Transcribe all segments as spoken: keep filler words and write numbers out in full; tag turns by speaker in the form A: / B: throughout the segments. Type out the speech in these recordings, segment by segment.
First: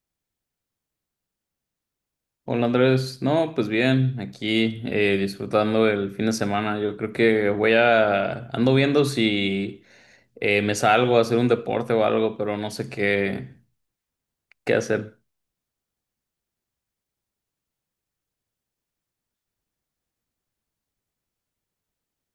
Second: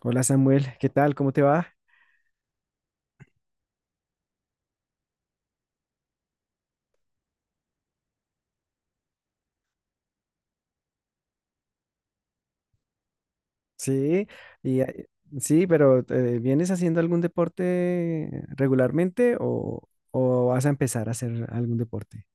A: Hola Samuel, ¿qué tal? ¿Cómo te va?
B: Hola Andrés, no, pues bien, aquí eh, disfrutando el fin de semana. Yo creo que voy a, ando viendo si eh, me salgo a hacer un deporte o algo, pero no sé qué,
A: Sí,
B: qué
A: y, eh,
B: hacer.
A: sí, pero eh, ¿vienes haciendo algún deporte regularmente o, o vas a empezar a hacer algún deporte?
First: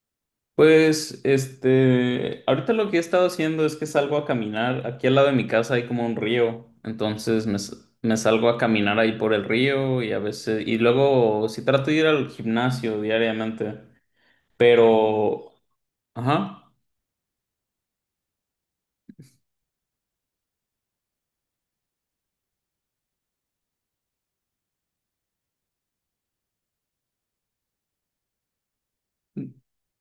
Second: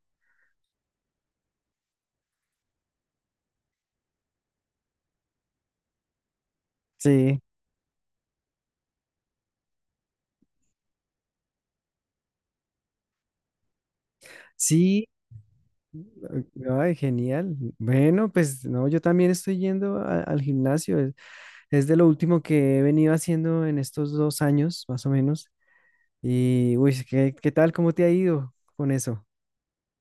B: Pues, este, ahorita lo que he estado haciendo es que salgo a caminar. Aquí al lado de mi casa hay como un río,
A: Sí,
B: entonces me, s- me salgo a caminar ahí por el río y a veces, y luego sí trato de ir al gimnasio diariamente,
A: sí,
B: pero,
A: eh,
B: ajá.
A: ay, genial. Bueno, pues no, yo también estoy yendo a- al gimnasio. Es, es de lo último que he venido haciendo en estos dos años, más o menos. Y, uy, ¿qué, ¿qué tal? ¿Cómo te ha ido con eso?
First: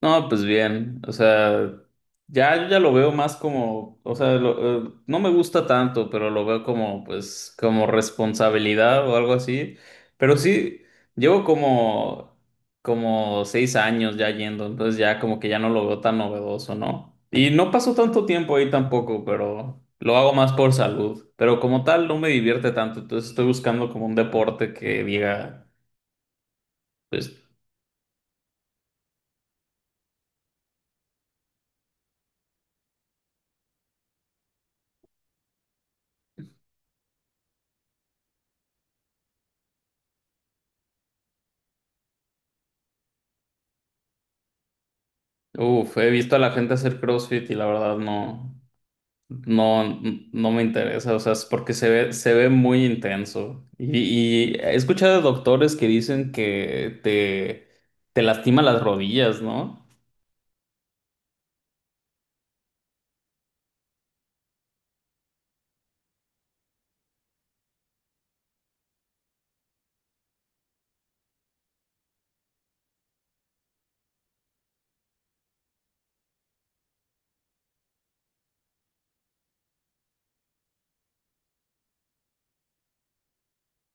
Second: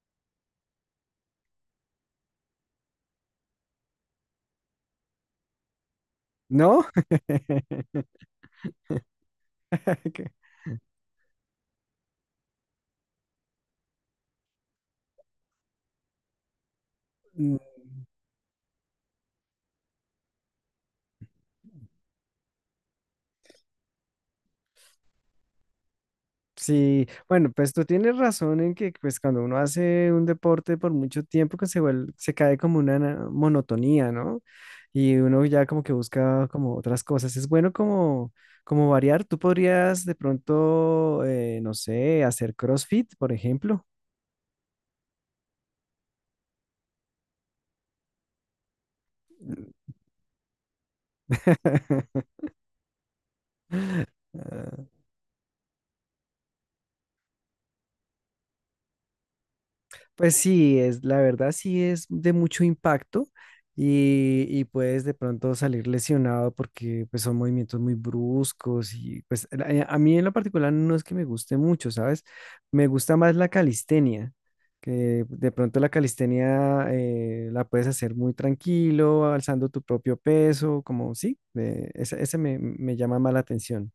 B: No, pues bien, o sea, ya yo ya lo veo más como, o sea, lo- eh, no me gusta tanto, pero lo veo
A: ¿No?
B: como, pues, como responsabilidad o algo así. Pero sí, llevo como, como seis años ya yendo, entonces ya como que ya no lo veo tan novedoso, ¿no? Y
A: ¿Qué?
B: no paso tanto tiempo ahí tampoco, pero lo hago más por salud. Pero como tal, no me divierte tanto, entonces estoy buscando como un deporte que diga,
A: Sí,
B: pues,
A: bueno, pues tú tienes razón en que pues cuando uno hace un deporte por mucho tiempo que se vuelve, se cae como una na- monotonía, ¿no? Y uno ya como que busca como otras cosas. Es bueno como, como variar. Tú podrías de pronto, eh, no sé, hacer CrossFit, por ejemplo.
B: uff, he visto a la gente hacer CrossFit y la verdad no. No, n- no me interesa, o sea, es porque se ve, se ve muy intenso. Y, y he escuchado de doctores que dicen que te, te lastima las rodillas, ¿no?
A: Pues sí, es, la verdad sí es de mucho impacto y, y puedes de pronto salir lesionado porque pues son movimientos muy bruscos y pues a, a mí en lo particular no es que me guste mucho, ¿sabes? Me gusta más la calistenia, que de pronto la calistenia eh, la puedes hacer muy tranquilo, alzando tu propio peso, como sí, eh, ese, ese me, me llama más la atención.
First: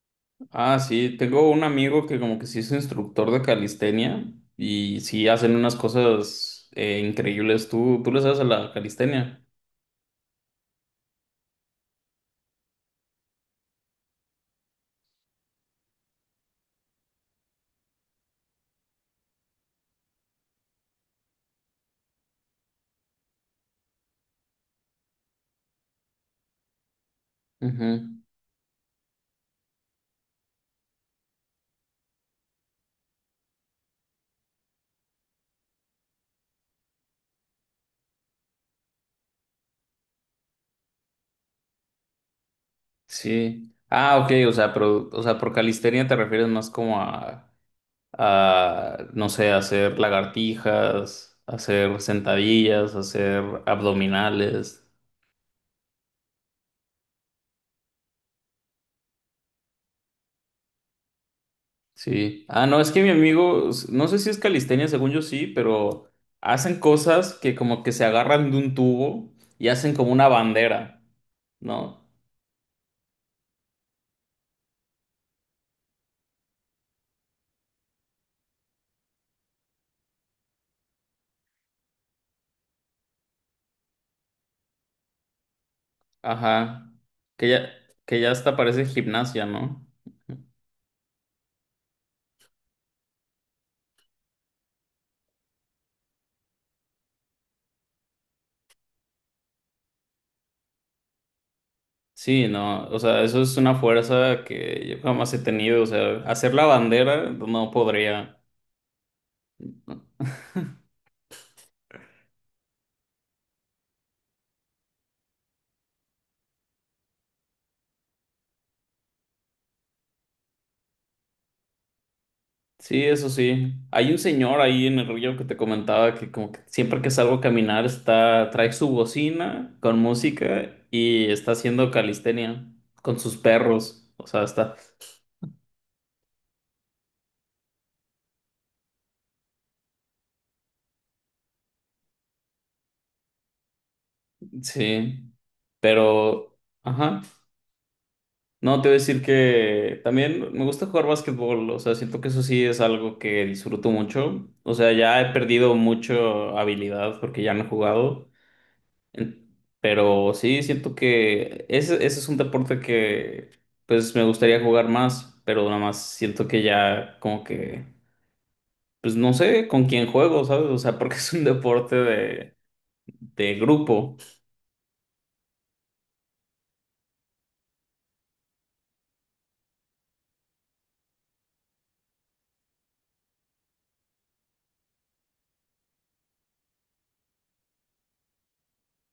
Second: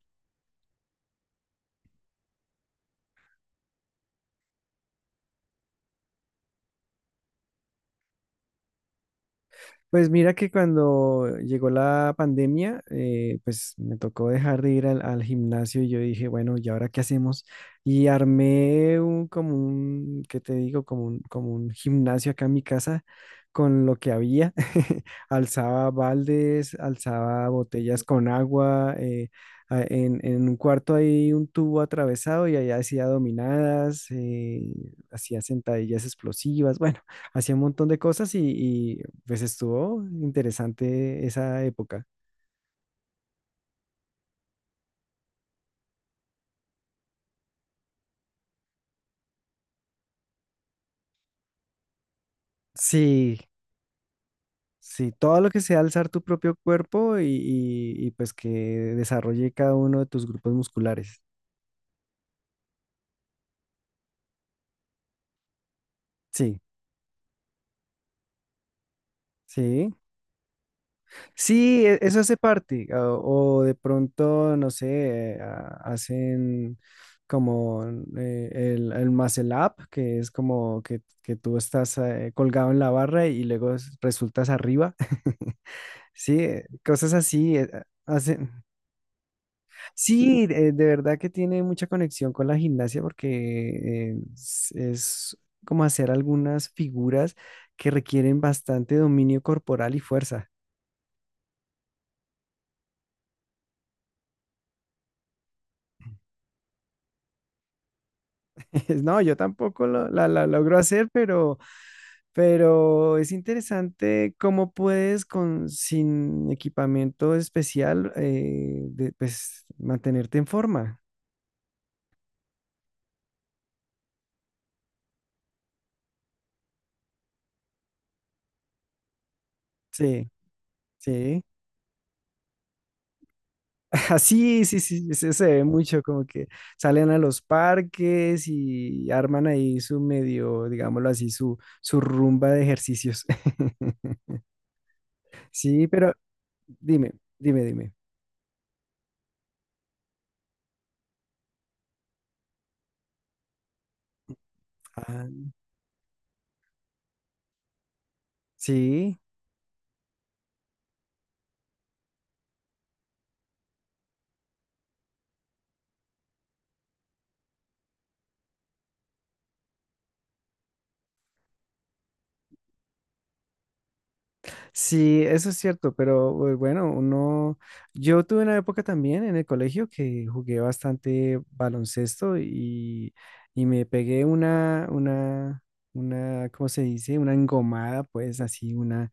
B: Ah, sí, tengo un amigo que como que sí es instructor de calistenia y sí hacen unas cosas eh, increíbles. ¿Tú, tú le sabes a la calistenia?
A: Pues mira que cuando llegó la pandemia, eh, pues me tocó dejar de ir al, al gimnasio y yo dije, bueno, ¿y ahora qué hacemos? Y armé un, como un, ¿qué te digo? Como un, como un gimnasio acá en mi casa con lo que había. Alzaba baldes, alzaba botellas
B: Ujú.
A: con agua, eh, a- en, en un cuarto hay un tubo atravesado y allá hacía dominadas, eh, hacía sentadillas explosivas, bueno hacía un montón de cosas y, y, pues estuvo interesante esa época.
B: Sí. Ah, ok, o sea, pero, o sea, por calistenia te refieres más como a a, no sé, hacer lagartijas, hacer sentadillas,
A: Sí,
B: hacer abdominales.
A: sí, todo lo que sea alzar tu propio cuerpo y, y- y, pues que desarrolle cada uno de tus grupos musculares.
B: Sí. Ah, no, es que mi amigo, s- no sé si es calistenia, según yo sí, pero
A: Sí,
B: hacen cosas que como que se agarran de un tubo y
A: sí.
B: hacen como una bandera,
A: Sí, e-
B: ¿no?
A: eso hace parte. O, o de pronto, no sé, eh, a- hacen como eh, el, el muscle up, que es como que, que tú estás eh, colgado en la barra y luego es- resultas arriba. Sí, eh,
B: Ajá.
A: cosas
B: Que
A: así. eh,
B: ya,
A: ah,
B: que ya
A: hace-
B: hasta parece gimnasia, ¿no?
A: Sí, de, de verdad que tiene mucha conexión con la gimnasia porque eh, es, es como hacer algunas figuras que requieren bastante dominio corporal y fuerza.
B: Sí, no, o sea, eso es una fuerza que yo jamás he tenido, o sea, hacer la bandera no podría.
A: No, yo tampoco lo- la, la logro hacer, pero, pero es interesante cómo puedes con, sin equipamiento especial eh, de- pues, mantenerte en forma.
B: Sí, eso sí. Hay un señor ahí en el río que te comentaba que como que siempre que salgo a caminar está, trae su bocina con
A: Sí,
B: música y
A: sí.
B: está haciendo calistenia con sus perros. O sea,
A: Sí,
B: está.
A: sí, sí, se, se ve mucho como que salen a los parques y arman ahí su medio, digámoslo así, su, su rumba de ejercicios.
B: Sí.
A: Sí, pero
B: Pero,
A: dime,
B: ajá.
A: dime, dime.
B: No, te voy a decir que también me gusta jugar básquetbol. O sea, siento que eso sí es algo que disfruto mucho. O sea, ya he
A: Ah,
B: perdido mucho habilidad porque ya no he jugado.
A: sí,
B: En- Pero sí, siento que ese, ese es un deporte que pues me gustaría jugar más, pero nada más siento que ya como que, pues no sé con quién juego, ¿sabes? O sea, porque es un deporte de, de grupo.
A: sí, eso es cierto, pero eh, bueno, uno, yo tuve una época también en el colegio que jugué bastante baloncesto y, y me pegué una, una, una, ¿cómo se dice? Una engomada, pues así, una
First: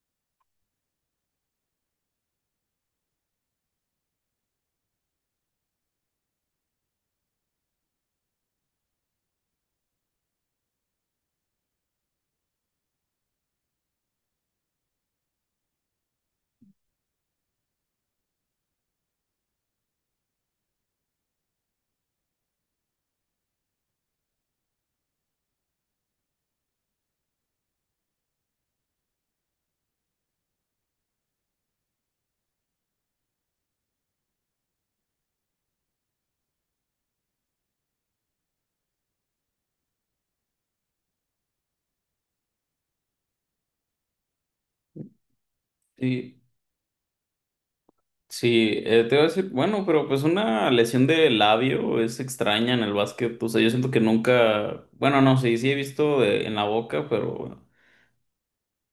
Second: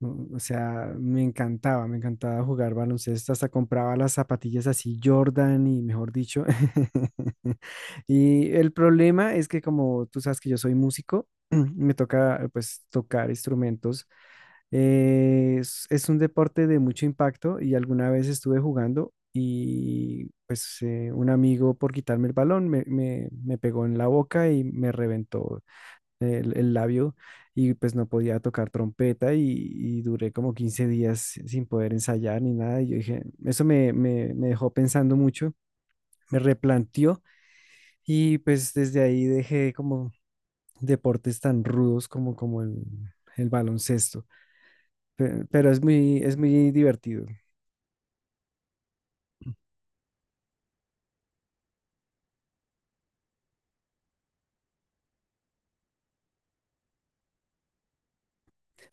A: Mm, o sea, me encantaba, me encantaba jugar baloncesto, hasta compraba las zapatillas así Jordan y mejor dicho. Y el problema es que como tú sabes que yo soy músico, me toca pues tocar instrumentos. Eh, es, es un deporte de mucho impacto y alguna vez estuve jugando y pues eh, un amigo por quitarme el balón me, me me pegó en la boca y me reventó el, el labio y pues no podía tocar trompeta y, y duré como quince días sin poder ensayar ni nada. Y yo dije, eso me, me, me dejó pensando mucho, me replanteó y pues desde ahí dejé como deportes tan rudos como, como el, el baloncesto. Pe- Pero es muy, es
B: Y
A: muy divertido.
B: sí, eh, te iba a decir, bueno, pero pues una lesión de labio es extraña en el básquet. O sea, yo siento que nunca, bueno, no, sí, sí he visto de- en la boca, pero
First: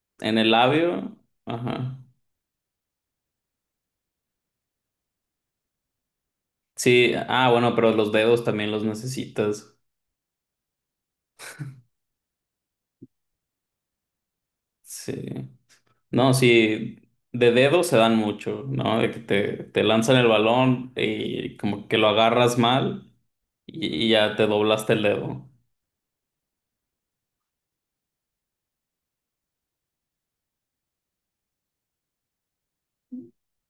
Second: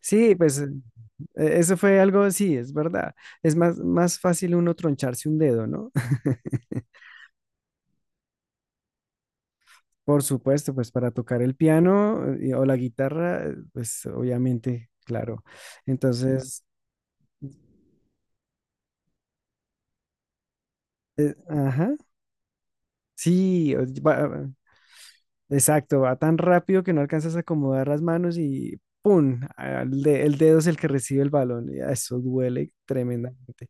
A: Sí,
B: en el
A: pues eh,
B: labio,
A: eso fue
B: ajá.
A: algo, sí, es verdad. Es más, más fácil uno troncharse un dedo, ¿no?
B: Sí, ah, bueno, pero los dedos también los necesitas.
A: Por supuesto, pues para tocar el piano eh, o la guitarra, eh, pues obviamente,
B: Sí.
A: claro.
B: No,
A: Entonces,
B: sí, de dedo se dan mucho, ¿no? De que te, te lanzan el balón
A: eh,
B: y como
A: ajá,
B: que lo agarras mal
A: sí,
B: y, y ya te doblaste el dedo.
A: exacto, va tan rápido que no alcanzas a acomodar las manos y ¡pum! al de- El, dedo es el que recibe el balón. Y eso duele tremendamente.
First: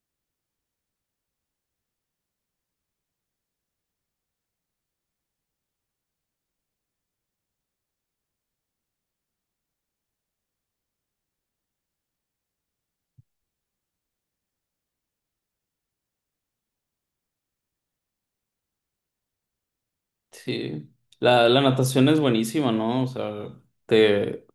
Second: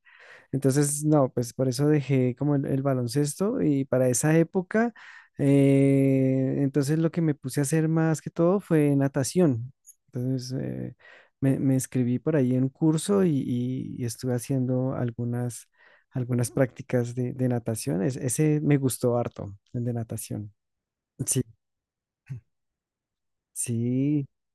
A: Entonces, no, pues por eso dejé como el, el baloncesto y para esa época, eh, entonces lo que me puse a hacer más que todo fue natación. Entonces, eh, me, me inscribí por ahí en un curso y, y- y estuve haciendo algunas, algunas prácticas de, de natación. Es- ese me gustó harto, el de natación.
B: Sí.
A: Sí.
B: La, la natación es buenísima, ¿no? O sea,
A: Sí.
B: te,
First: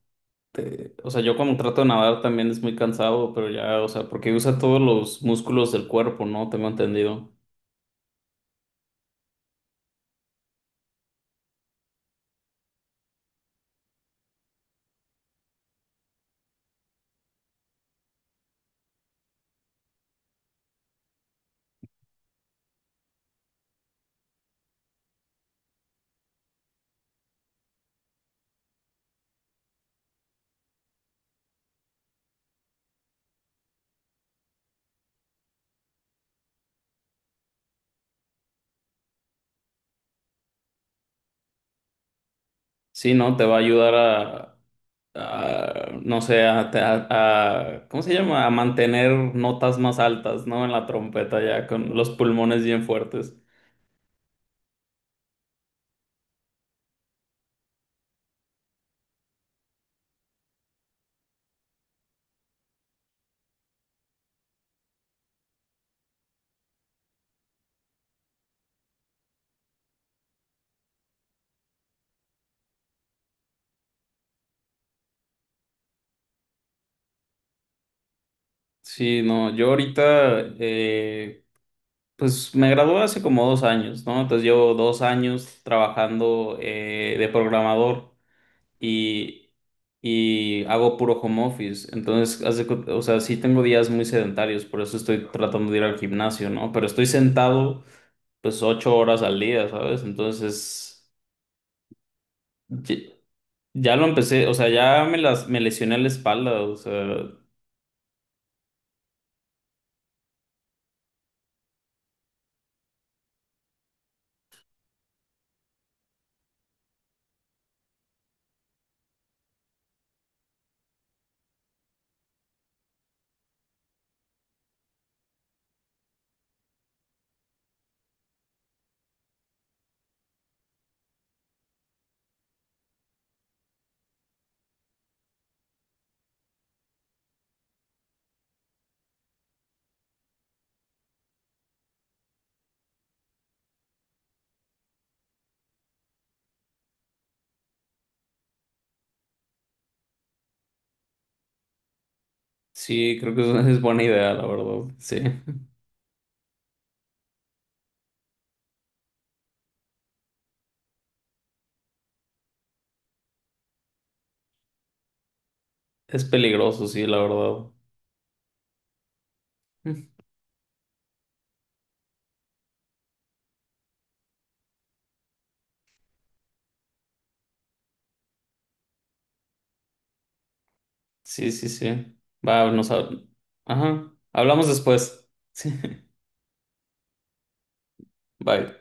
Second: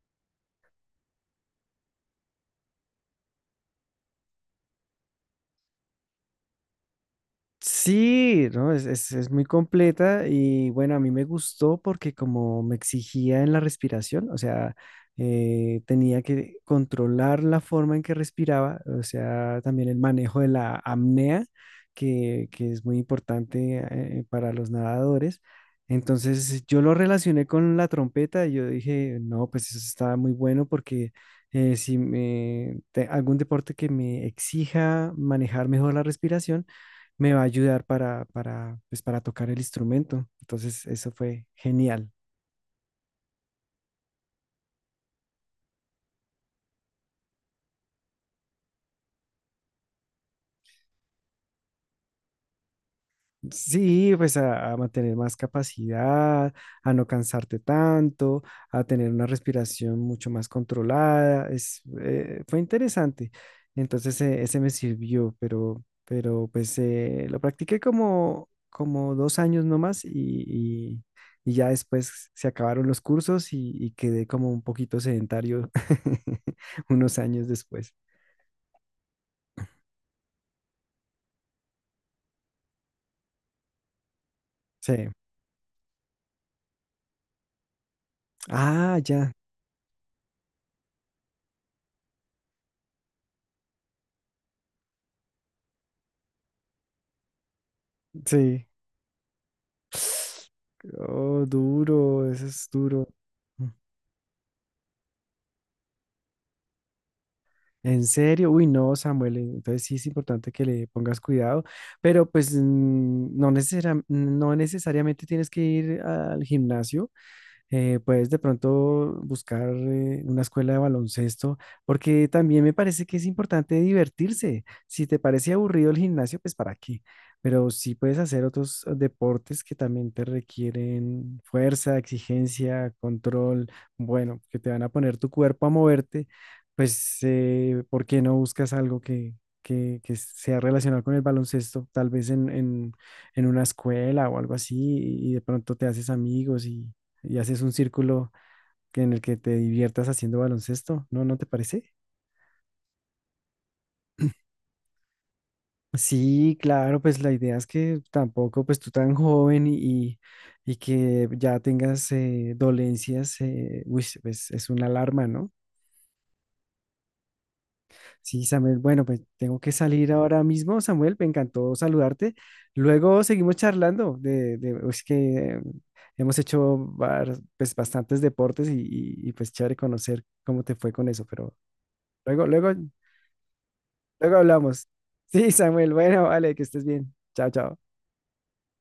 B: te, o sea, yo cuando trato de nadar también es muy cansado, pero ya, o sea, porque usa todos los músculos del cuerpo, ¿no? Tengo entendido.
A: Sí, no, es, es, es muy completa y bueno, a mí me gustó porque como me exigía en la respiración, o sea, eh, tenía que controlar la forma en que respiraba, o sea, también el manejo de la apnea, que, que es muy importante eh, para los nadadores. Entonces yo lo relacioné con la trompeta y yo dije, no, pues eso está muy bueno porque eh, si me, te- algún deporte que me exija manejar mejor la respiración, me va a ayudar para, para, pues, para tocar el instrumento. Entonces, eso fue genial.
B: Sí, ¿no? Te va a ayudar a, a, no sé, a, a- a- ¿cómo se llama? A mantener notas más altas, ¿no? En la trompeta ya, con los pulmones bien fuertes.
A: Sí, pues a, a mantener más capacidad, a no cansarte tanto, a tener una respiración mucho más controlada. Es, eh, fue interesante. Entonces, eh, ese me sirvió, pero, pero pues eh, lo practiqué como, como dos años nomás y, y, y ya después se acabaron los cursos y, y quedé como un poquito sedentario unos años después.
B: Sí, no, yo ahorita, eh, pues me gradué hace como dos años, ¿no? Entonces llevo dos
A: Sí.
B: años trabajando eh, de programador
A: Ah, ya.
B: y, y hago puro home office. Entonces, haz de cu- o sea, sí tengo días muy sedentarios, por eso estoy tratando de ir al gimnasio, ¿no? Pero estoy sentado pues
A: Sí.
B: ocho horas al día, ¿sabes? Entonces,
A: Oh, duro, eso es duro.
B: ye-
A: Mm.
B: ya, lo empecé, o sea, ya me las, me lesioné la espalda, o sea,
A: ¿En serio? Uy, no, Samuel. Entonces sí es importante que le pongas cuidado, pero pues mm, no necesariam- no necesariamente tienes que ir al gimnasio. Eh, puedes de pronto buscar eh, una escuela de baloncesto, porque también me parece que es importante divertirse. Si te parece aburrido el gimnasio, pues para qué. Pero sí puedes hacer otros eh, deportes que también te requieren fuerza, exigencia, control, bueno, que te van a poner tu cuerpo a moverte, pues eh, ¿por qué no buscas algo que, que, que sea relacionado con el baloncesto? Tal vez en, en- en una escuela o algo así, y de pronto te haces amigos y, y haces un círculo que- en el que te diviertas haciendo baloncesto, ¿no? ¿No te parece?
B: sí, creo que es, es buena idea, la verdad, sí.
A: Sí, claro, pues la idea es que tampoco, pues tú tan joven y, y que ya tengas eh, dolencias, eh, uy, pues es una alarma, ¿no?
B: Es peligroso, sí, la verdad.
A: Sí, Samuel, bueno, pues tengo que
B: Mm.
A: salir ahora mismo, Samuel, me encantó saludarte. Luego seguimos charlando de, de es que hemos hecho var- pues, bastantes deportes y, y- y, pues chévere conocer cómo te fue con eso,
B: Sí,
A: pero
B: sí, sí.
A: luego,
B: Va,
A: luego
B: nos hab- ajá.
A: luego
B: Hablamos
A: hablamos.
B: después.
A: Sí,
B: Sí.
A: Samuel. Bueno, vale, que estés bien. Chao, chao.
B: Bye.